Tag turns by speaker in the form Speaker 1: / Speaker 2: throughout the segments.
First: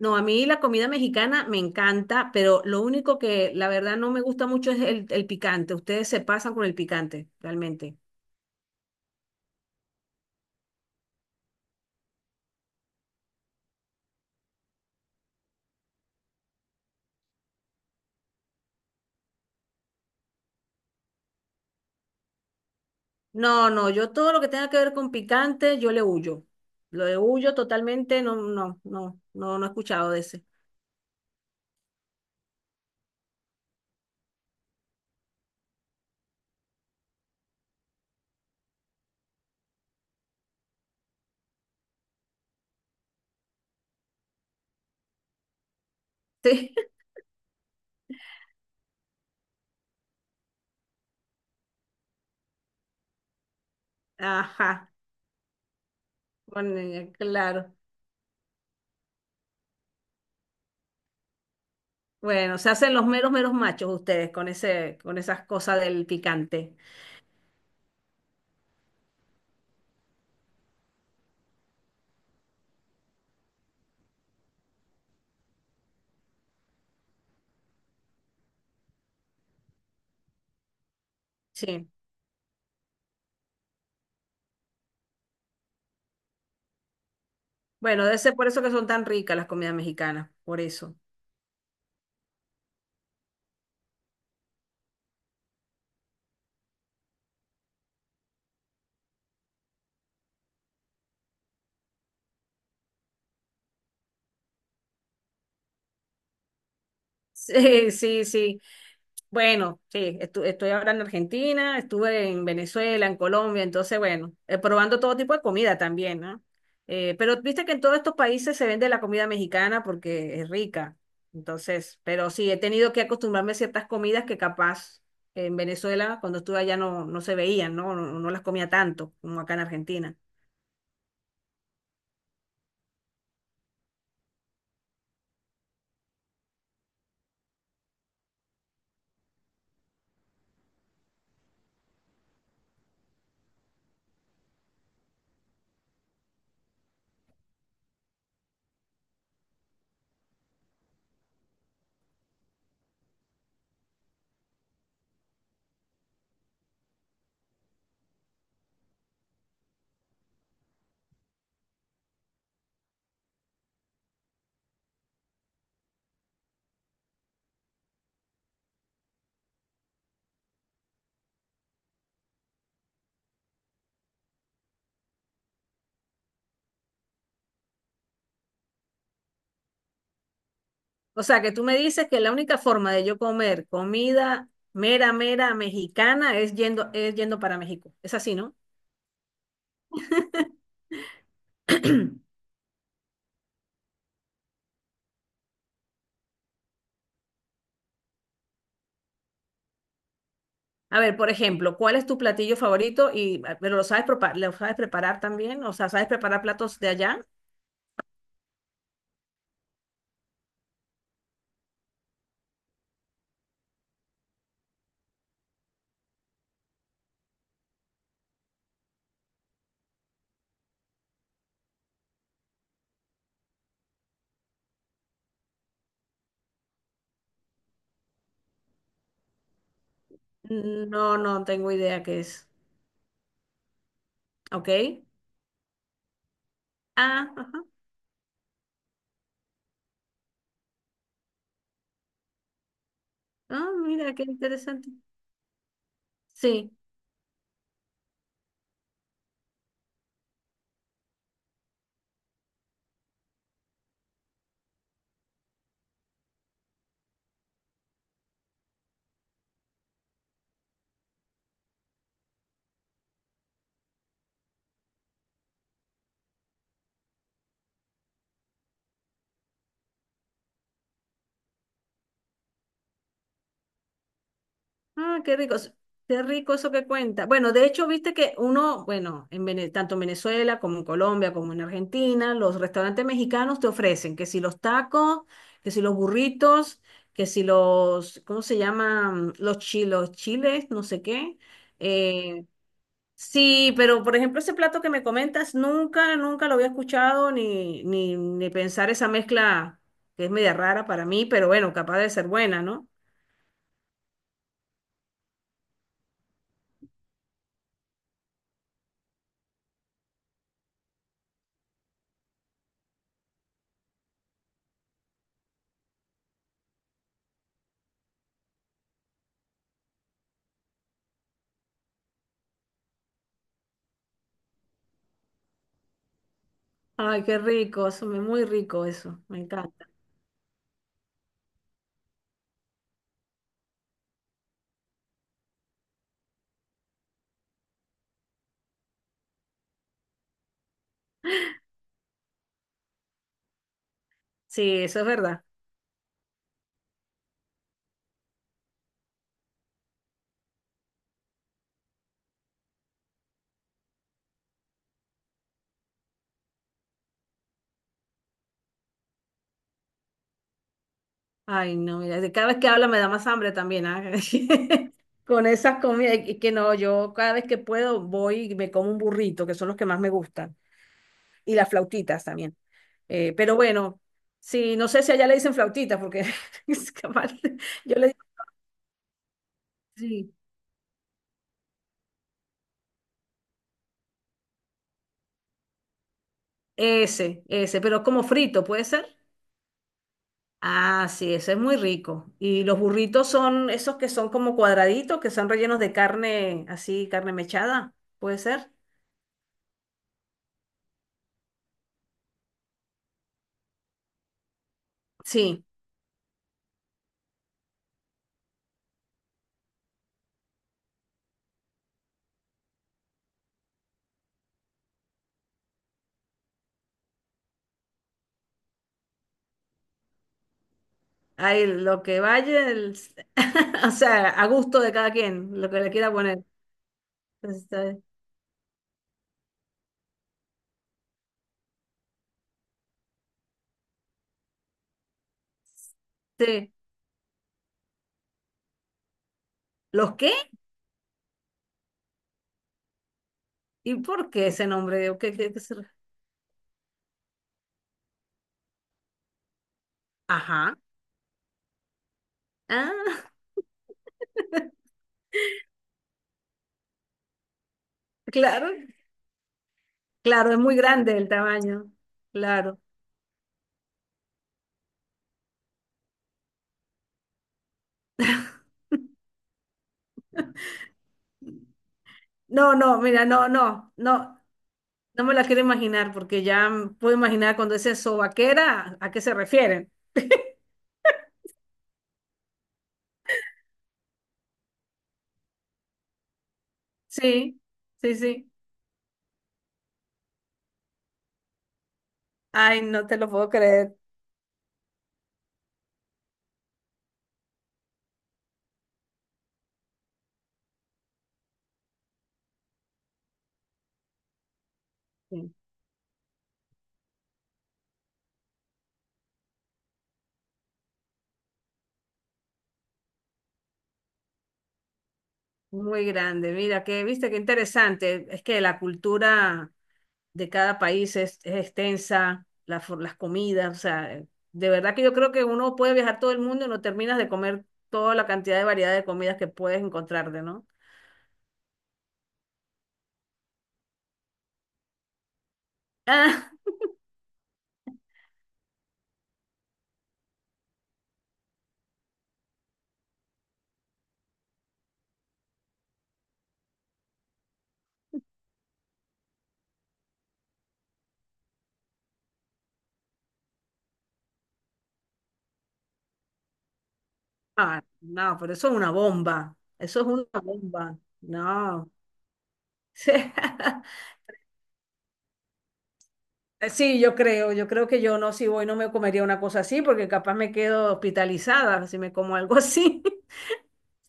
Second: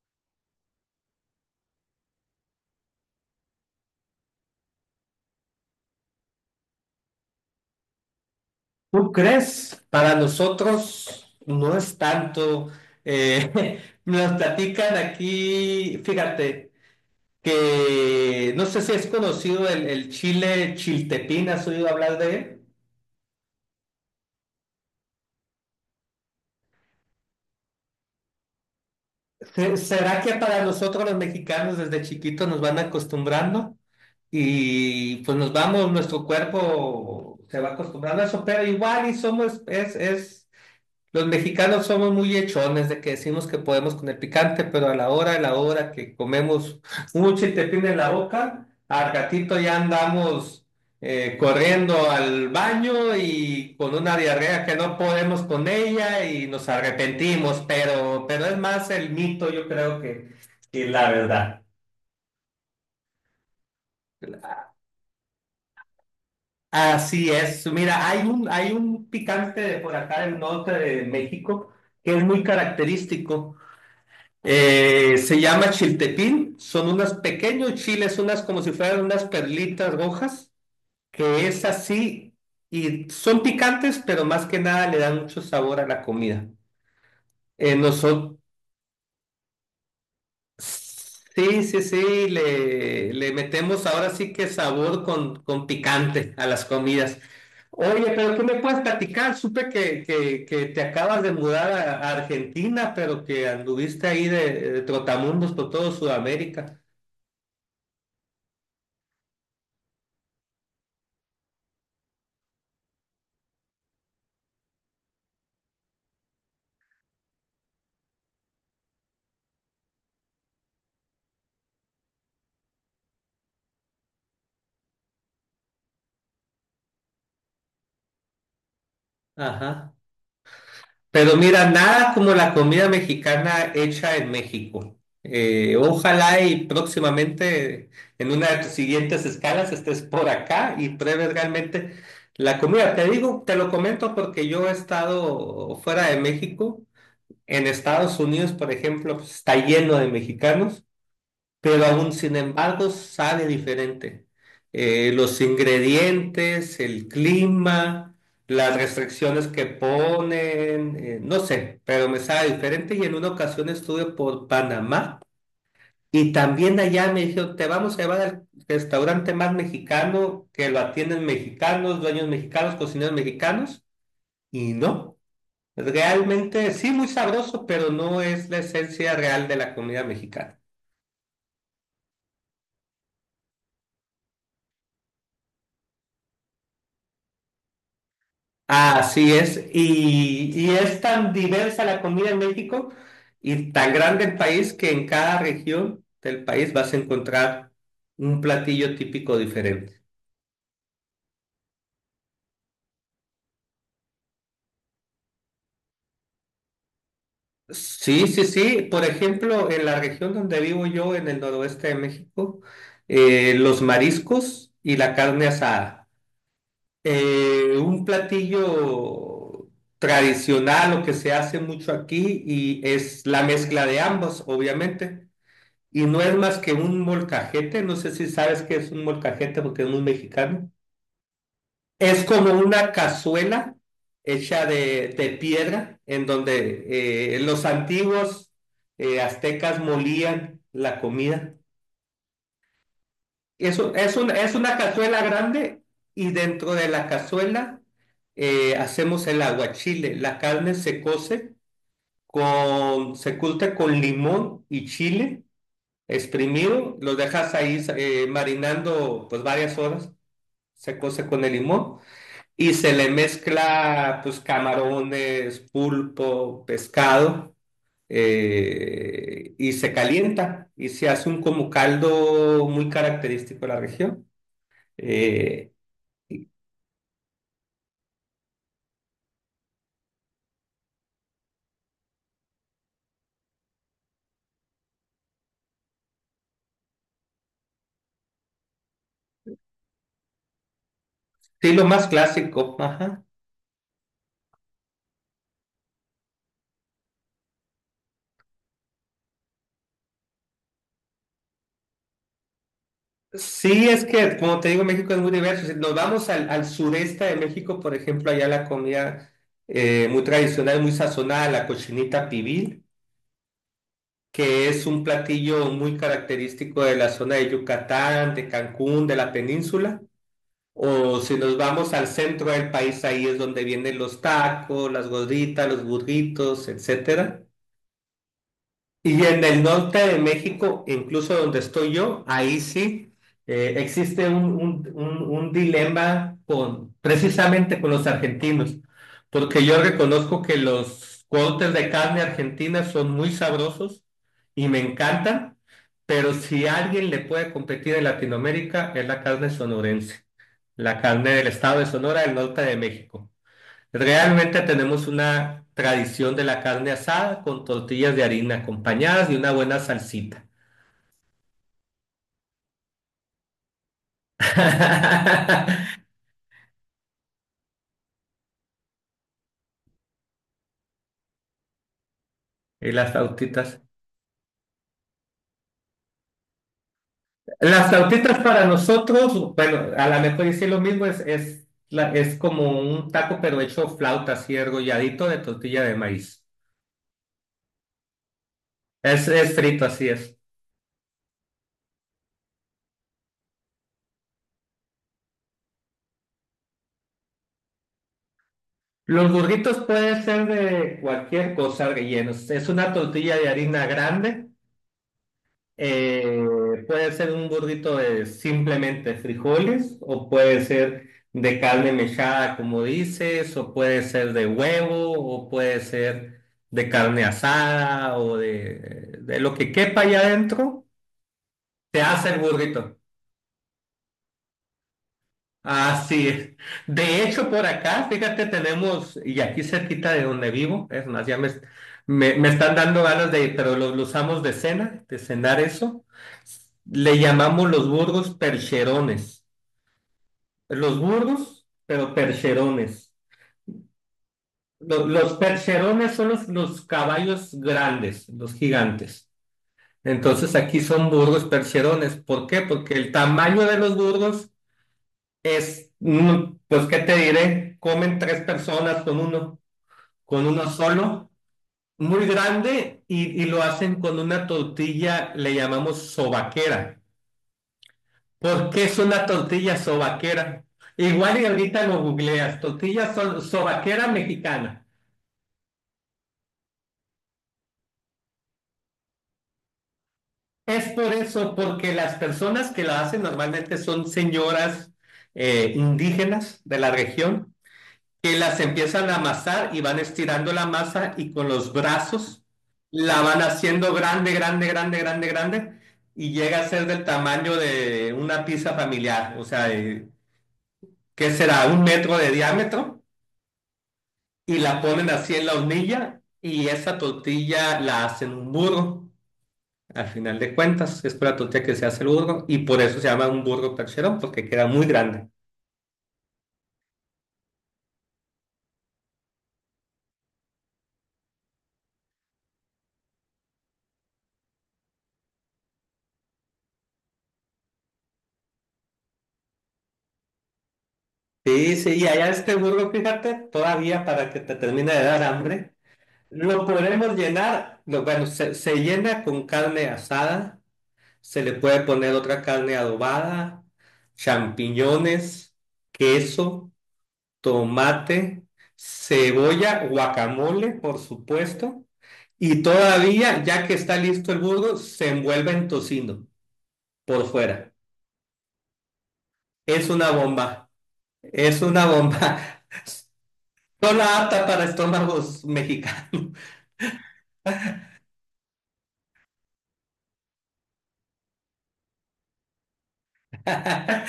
Speaker 1: No, a mí la comida mexicana me encanta, pero lo único que la verdad no me gusta mucho es el picante. Ustedes se pasan con el picante, realmente.
Speaker 2: ¿Tú crees? Para nosotros no es tanto. Nos platican aquí, fíjate, que no sé si es conocido el chile chiltepín, ¿has oído hablar de él?
Speaker 1: No, no, yo todo lo que tenga que ver con picante, yo le huyo. Lo de huyo totalmente, no, no, no, no, no he escuchado
Speaker 2: ¿Será
Speaker 1: de
Speaker 2: que
Speaker 1: ese.
Speaker 2: para nosotros los mexicanos desde chiquitos nos van acostumbrando y pues nos vamos, nuestro cuerpo se va acostumbrando a eso, pero igual y somos, es los mexicanos somos muy hechones de que decimos que podemos con el picante, pero a la hora que
Speaker 1: Sí,
Speaker 2: comemos mucho y te en la boca, al gatito ya andamos corriendo al baño y con una diarrea que
Speaker 1: ajá,
Speaker 2: no podemos con ella y nos
Speaker 1: bueno,
Speaker 2: arrepentimos,
Speaker 1: claro.
Speaker 2: pero es más el mito, yo creo que la verdad.
Speaker 1: Bueno, se hacen los meros, meros machos ustedes con ese, con esas cosas del picante.
Speaker 2: Así es. Mira, hay un picante de por acá del norte de México que es muy característico. Se llama chiltepín, son unos pequeños chiles, unas como si fueran unas perlitas rojas, que es
Speaker 1: Sí.
Speaker 2: así y son picantes, pero más que nada le dan mucho sabor a la comida.
Speaker 1: Bueno, debe ser
Speaker 2: Nosotros,
Speaker 1: por eso que son tan ricas las comidas mexicanas, por eso.
Speaker 2: sí, sí, sí, le metemos ahora sí que sabor con picante a las comidas. Oye, pero ¿qué me puedes platicar? Supe que te acabas de mudar a Argentina, pero que anduviste ahí de trotamundos por todo Sudamérica.
Speaker 1: Sí, sí, sí. Bueno, sí, estoy ahora en Argentina, estuve en Venezuela, en Colombia, entonces, bueno, probando todo tipo de comida también, ¿no? Pero viste que en todos estos países se vende la comida mexicana porque es rica, entonces, pero sí, he tenido que acostumbrarme a ciertas comidas que capaz en Venezuela, cuando estuve allá, no, no se veían, ¿no? No, no las comía tanto como acá en
Speaker 2: Ajá.
Speaker 1: Argentina.
Speaker 2: Pero mira, nada como la comida mexicana hecha en México. Ojalá y próximamente en una de tus siguientes escalas estés por acá y pruebes realmente la comida. Te digo, te lo comento porque yo he estado fuera de México. En Estados Unidos, por ejemplo, pues, está lleno de mexicanos, pero aún sin embargo sabe diferente. Los ingredientes, el clima, las restricciones que ponen, no sé, pero me sabe diferente y en una ocasión estuve por Panamá y también allá me dijeron, te vamos a llevar al restaurante más mexicano, que lo atienden mexicanos, dueños mexicanos, cocineros mexicanos, y no, realmente sí muy sabroso, pero no es la esencia real de la comida mexicana.
Speaker 1: O sea, que tú me dices que la única forma de yo comer comida mera, mera mexicana es yendo para México. Es así, ¿no?
Speaker 2: Así es, y es tan diversa la comida en México y tan grande el país que en cada región del país vas a encontrar un platillo típico diferente.
Speaker 1: A ver, por ejemplo, ¿cuál es tu platillo favorito? Y, ah, pero lo sabes, lo sabes preparar también, o sea, ¿sabes preparar platos de allá?
Speaker 2: Sí, sí, sí. Por ejemplo, en la región donde vivo yo, en el noroeste de México, los mariscos y la carne asada. Un platillo tradicional, lo que se hace mucho aquí, y es la mezcla de ambos, obviamente. Y no es más que un molcajete, no sé si sabes qué es un molcajete porque es muy mexicano.
Speaker 1: Mm, no, no tengo idea qué
Speaker 2: Es
Speaker 1: es.
Speaker 2: como una cazuela hecha
Speaker 1: ¿Ok?
Speaker 2: de piedra en
Speaker 1: Ah,
Speaker 2: donde los
Speaker 1: ajá.
Speaker 2: antiguos aztecas molían la comida.
Speaker 1: Ah,
Speaker 2: Eso
Speaker 1: mira,
Speaker 2: es,
Speaker 1: qué
Speaker 2: es una
Speaker 1: interesante.
Speaker 2: cazuela grande y
Speaker 1: Sí.
Speaker 2: dentro de la cazuela hacemos el aguachile. La carne se cose con, se curte con limón y chile exprimido, los dejas ahí marinando pues varias horas, se cose con el limón y se le mezcla pues camarones, pulpo, pescado y se calienta y se hace un como caldo muy característico de la región.
Speaker 1: Ah, qué rico,
Speaker 2: Eh,
Speaker 1: qué rico eso que cuenta. Bueno, de hecho, viste que uno, bueno, en tanto en Venezuela como en Colombia como en Argentina, los restaurantes mexicanos te ofrecen que si los tacos, que si los burritos, que si los, ¿cómo se llaman? Los chilos, chiles, no sé qué.
Speaker 2: sí, lo más
Speaker 1: Eh,
Speaker 2: clásico, ajá.
Speaker 1: sí, pero por ejemplo, ese plato que me comentas, nunca, nunca lo había escuchado ni, ni, ni pensar esa mezcla que es media rara para mí, pero bueno, capaz de ser buena, ¿no?
Speaker 2: Sí, es que, como te digo, México es muy diverso. Si nos vamos al sureste de México, por ejemplo, allá la comida muy tradicional, muy sazonada, la cochinita pibil, que es un platillo muy característico de la zona de Yucatán, de Cancún, de la península. O si nos vamos al centro del país, ahí es donde vienen los tacos, las gorditas, los burritos,
Speaker 1: Ay, qué
Speaker 2: etcétera.
Speaker 1: rico, eso me muy rico eso,
Speaker 2: Y
Speaker 1: me
Speaker 2: en el
Speaker 1: encanta.
Speaker 2: norte de México, incluso donde estoy yo, ahí sí existe un dilema con, precisamente con los argentinos, porque yo reconozco que los cortes de carne argentina son muy sabrosos y me
Speaker 1: Sí, eso es verdad.
Speaker 2: encantan, pero si alguien le puede competir en Latinoamérica es la carne sonorense, la carne del estado de Sonora, del norte de México. Realmente tenemos una tradición de la carne asada con tortillas de harina acompañadas de una buena salsita.
Speaker 1: Ay, no, mira, de cada vez que habla me da más hambre también, ah, con esas comidas, y que no, yo cada vez que puedo voy y me como un burrito, que son los que más me gustan, y las flautitas también.
Speaker 2: Y las
Speaker 1: Pero
Speaker 2: flautitas.
Speaker 1: bueno, sí, no sé si allá le dicen flautitas, porque es capaz,
Speaker 2: Las
Speaker 1: yo le digo,
Speaker 2: flautitas para nosotros, bueno, a lo
Speaker 1: sí,
Speaker 2: mejor decir lo mismo, la- es como un taco pero hecho flauta, así argolladito de tortilla de maíz.
Speaker 1: ese, pero como frito, ¿puede ser?
Speaker 2: Es frito, así es.
Speaker 1: Ah, sí, eso es muy rico. Y los burritos son esos que son como cuadraditos, que son rellenos de carne, así, carne mechada, ¿puede ser?
Speaker 2: Los burritos pueden ser de cualquier cosa rellenos. Es una tortilla de harina grande.
Speaker 1: Sí,
Speaker 2: Eh, puede ser un burrito de simplemente frijoles o puede ser de carne mechada, como dices, o puede ser de huevo o puede ser de carne asada o de lo que quepa allá adentro,
Speaker 1: ahí
Speaker 2: se
Speaker 1: lo que
Speaker 2: hace el
Speaker 1: vaya,
Speaker 2: burrito.
Speaker 1: o sea, a gusto de cada quien, lo que le quiera
Speaker 2: Así
Speaker 1: poner.
Speaker 2: es. De hecho, por
Speaker 1: Está-
Speaker 2: acá, fíjate, tenemos, y aquí cerquita de donde vivo, es más, me están dando ganas de, pero lo usamos de cena, de cenar eso.
Speaker 1: Sí.
Speaker 2: Le llamamos los burgos percherones.
Speaker 1: ¿Los qué?
Speaker 2: Los burgos, pero percherones.
Speaker 1: ¿Y por qué ese nombre? O ¿qué,
Speaker 2: Los
Speaker 1: qué se
Speaker 2: percherones son los caballos grandes, los gigantes. Entonces
Speaker 1: ajá.
Speaker 2: aquí son burgos percherones. ¿Por qué? Porque el
Speaker 1: Ah,
Speaker 2: tamaño de los burgos es, mm, pues, ¿qué te diré? Comen tres
Speaker 1: claro,
Speaker 2: personas con
Speaker 1: claro, es
Speaker 2: uno
Speaker 1: muy grande el
Speaker 2: solo,
Speaker 1: tamaño.
Speaker 2: muy
Speaker 1: Claro.
Speaker 2: grande y lo hacen con una tortilla, le llamamos sobaquera. ¿Por qué es una tortilla sobaquera? Igual y ahorita lo googleas,
Speaker 1: No, no,
Speaker 2: tortilla
Speaker 1: mira, no, no,
Speaker 2: sobaquera
Speaker 1: no.
Speaker 2: mexicana.
Speaker 1: No me la quiero imaginar porque ya puedo imaginar cuando dice sobaquera, ¿a qué se refieren?
Speaker 2: Es por eso, porque las personas que la hacen normalmente son señoras indígenas de la región,
Speaker 1: Sí, sí,
Speaker 2: que
Speaker 1: sí.
Speaker 2: las empiezan a amasar y van estirando la masa y con los brazos
Speaker 1: Ay, no te
Speaker 2: la
Speaker 1: lo
Speaker 2: van
Speaker 1: puedo
Speaker 2: haciendo
Speaker 1: creer.
Speaker 2: grande y llega a ser del tamaño de una pizza familiar, o sea, de- ¿qué será? Un metro de diámetro y la ponen así en la
Speaker 1: Sí,
Speaker 2: hornilla y esa tortilla la hacen un burro. Al final de cuentas, es para la tortilla que se hace el burro y por eso se llama un burro percherón, porque queda muy grande.
Speaker 1: muy grande. Mira, que viste qué interesante. Es que la cultura de cada país es extensa, la las comidas, o sea, de verdad que yo creo que uno puede viajar todo el mundo y no terminas de comer toda la cantidad de variedad de comidas que puedes encontrarte, ¿no?
Speaker 2: Sí, sí, y allá este burro, fíjate, todavía para que te termine de dar hambre, lo podemos llenar, lo- bueno, se llena con carne asada, se le puede poner otra carne adobada, champiñones, queso, tomate, cebolla, guacamole, por supuesto, y todavía, ya que está listo el burro, se envuelve en tocino por fuera.
Speaker 1: Ah, ah, no, pero eso es una bomba.
Speaker 2: Es
Speaker 1: Eso es
Speaker 2: una
Speaker 1: una
Speaker 2: bomba,
Speaker 1: bomba.
Speaker 2: es una
Speaker 1: No.
Speaker 2: bomba, solo apta para estómagos mexicanos.
Speaker 1: Sí, yo creo que yo no, si voy no me comería una cosa así, porque capaz me quedo hospitalizada si me como algo así,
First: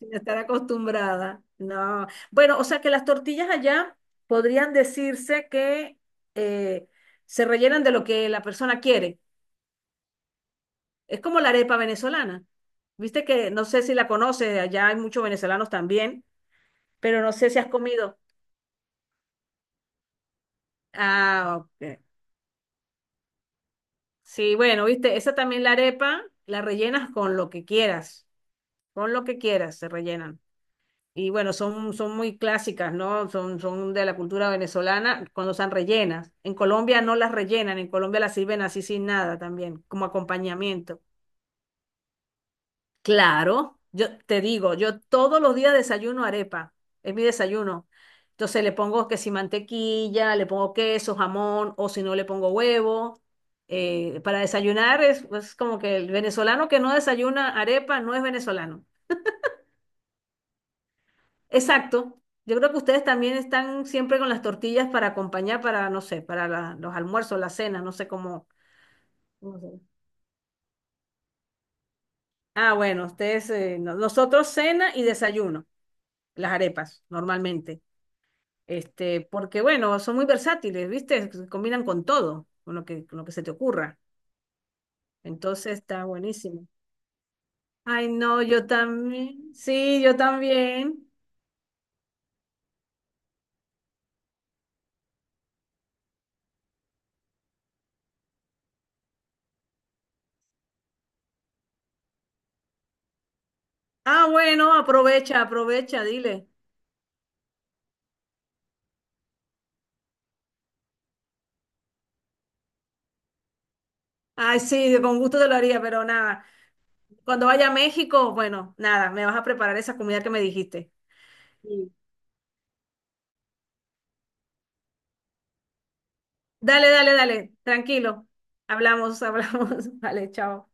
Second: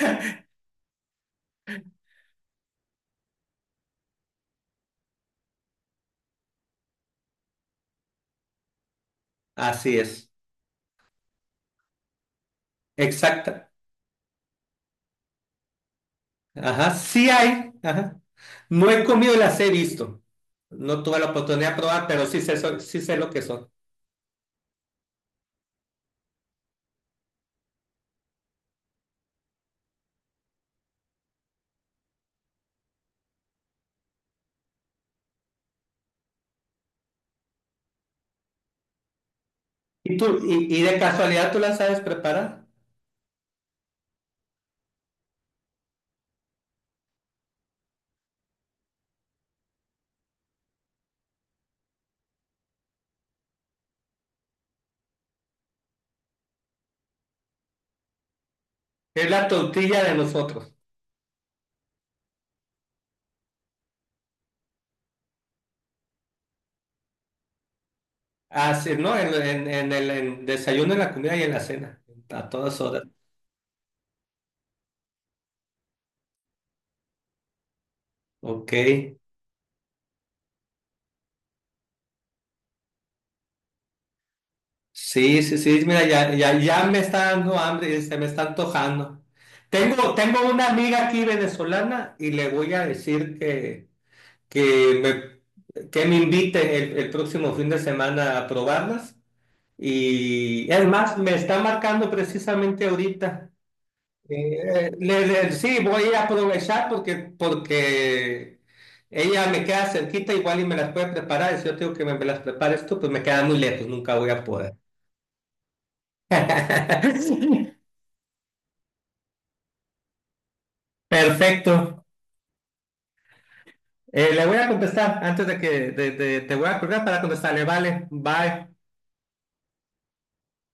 Speaker 1: sin estar acostumbrada. No. Bueno, o sea que las tortillas allá podrían decirse que eh, se rellenan de lo que la persona quiere.
Speaker 2: Así es,
Speaker 1: Es como la arepa venezolana. Viste que no
Speaker 2: exacta.
Speaker 1: sé si la conoces, allá hay muchos venezolanos también,
Speaker 2: Ajá,
Speaker 1: pero
Speaker 2: sí
Speaker 1: no sé si has
Speaker 2: hay.
Speaker 1: comido.
Speaker 2: Ajá. No he comido, las he visto. No tuve la
Speaker 1: Ah,
Speaker 2: oportunidad de
Speaker 1: ok.
Speaker 2: probar, pero sí sé, sí sé lo que son.
Speaker 1: Sí, bueno, viste, esa también la arepa la rellenas con lo que quieras. Pon lo que quieras, se rellenan. Y bueno, son muy clásicas, ¿no? Son de la cultura venezolana cuando están rellenas. En Colombia no las rellenan, en Colombia las sirven así sin nada también, como
Speaker 2: ¿Y tú, y de
Speaker 1: acompañamiento.
Speaker 2: casualidad tú las sabes preparar?
Speaker 1: Claro, yo te digo, yo todos los días desayuno arepa, es mi desayuno. Entonces le pongo que si mantequilla, le pongo queso, jamón, o si no le pongo huevo. Para desayunar es como que el venezolano que no desayuna arepa no es venezolano.
Speaker 2: Es la tortilla de nosotros.
Speaker 1: Exacto. Yo creo que ustedes también están siempre con las tortillas para acompañar, para, no sé, para los almuerzos, la cena, no sé cómo.
Speaker 2: Así, ¿no?
Speaker 1: Cómo se
Speaker 2: En el en desayuno, en la comida y en la cena. A
Speaker 1: ah,
Speaker 2: todas horas.
Speaker 1: bueno, ustedes, nosotros cena y desayuno, las arepas, normalmente.
Speaker 2: Ok.
Speaker 1: Este, porque bueno, son muy versátiles, ¿viste? Se combinan con todo, con lo que se te ocurra.
Speaker 2: Sí, sí,
Speaker 1: Entonces
Speaker 2: sí.
Speaker 1: está
Speaker 2: Mira,
Speaker 1: buenísimo.
Speaker 2: ya me está dando hambre,
Speaker 1: Ay,
Speaker 2: se me
Speaker 1: no,
Speaker 2: está
Speaker 1: yo
Speaker 2: antojando.
Speaker 1: también. Sí, yo
Speaker 2: Tengo una amiga
Speaker 1: también.
Speaker 2: aquí venezolana y le voy a decir que que me inviten el próximo fin de semana a probarlas. Y es más, me está marcando precisamente ahorita.
Speaker 1: Ah, bueno, aprovecha,
Speaker 2: Sí, voy
Speaker 1: aprovecha,
Speaker 2: a
Speaker 1: dile.
Speaker 2: aprovechar porque ella me queda cerquita igual y me las puede preparar. Y si yo tengo que me las prepares tú, pues me queda muy lejos, nunca voy a
Speaker 1: Ay,
Speaker 2: poder.
Speaker 1: sí, con gusto te lo haría, pero nada. Cuando vaya a México, bueno, nada, me vas a preparar esa comida que me dijiste. Sí.
Speaker 2: Perfecto. Le voy a contestar antes de que te voy a
Speaker 1: Dale,
Speaker 2: colgar
Speaker 1: dale,
Speaker 2: para
Speaker 1: dale,
Speaker 2: contestarle. Vale,
Speaker 1: tranquilo.
Speaker 2: bye.
Speaker 1: Hablamos, hablamos. Vale, chao.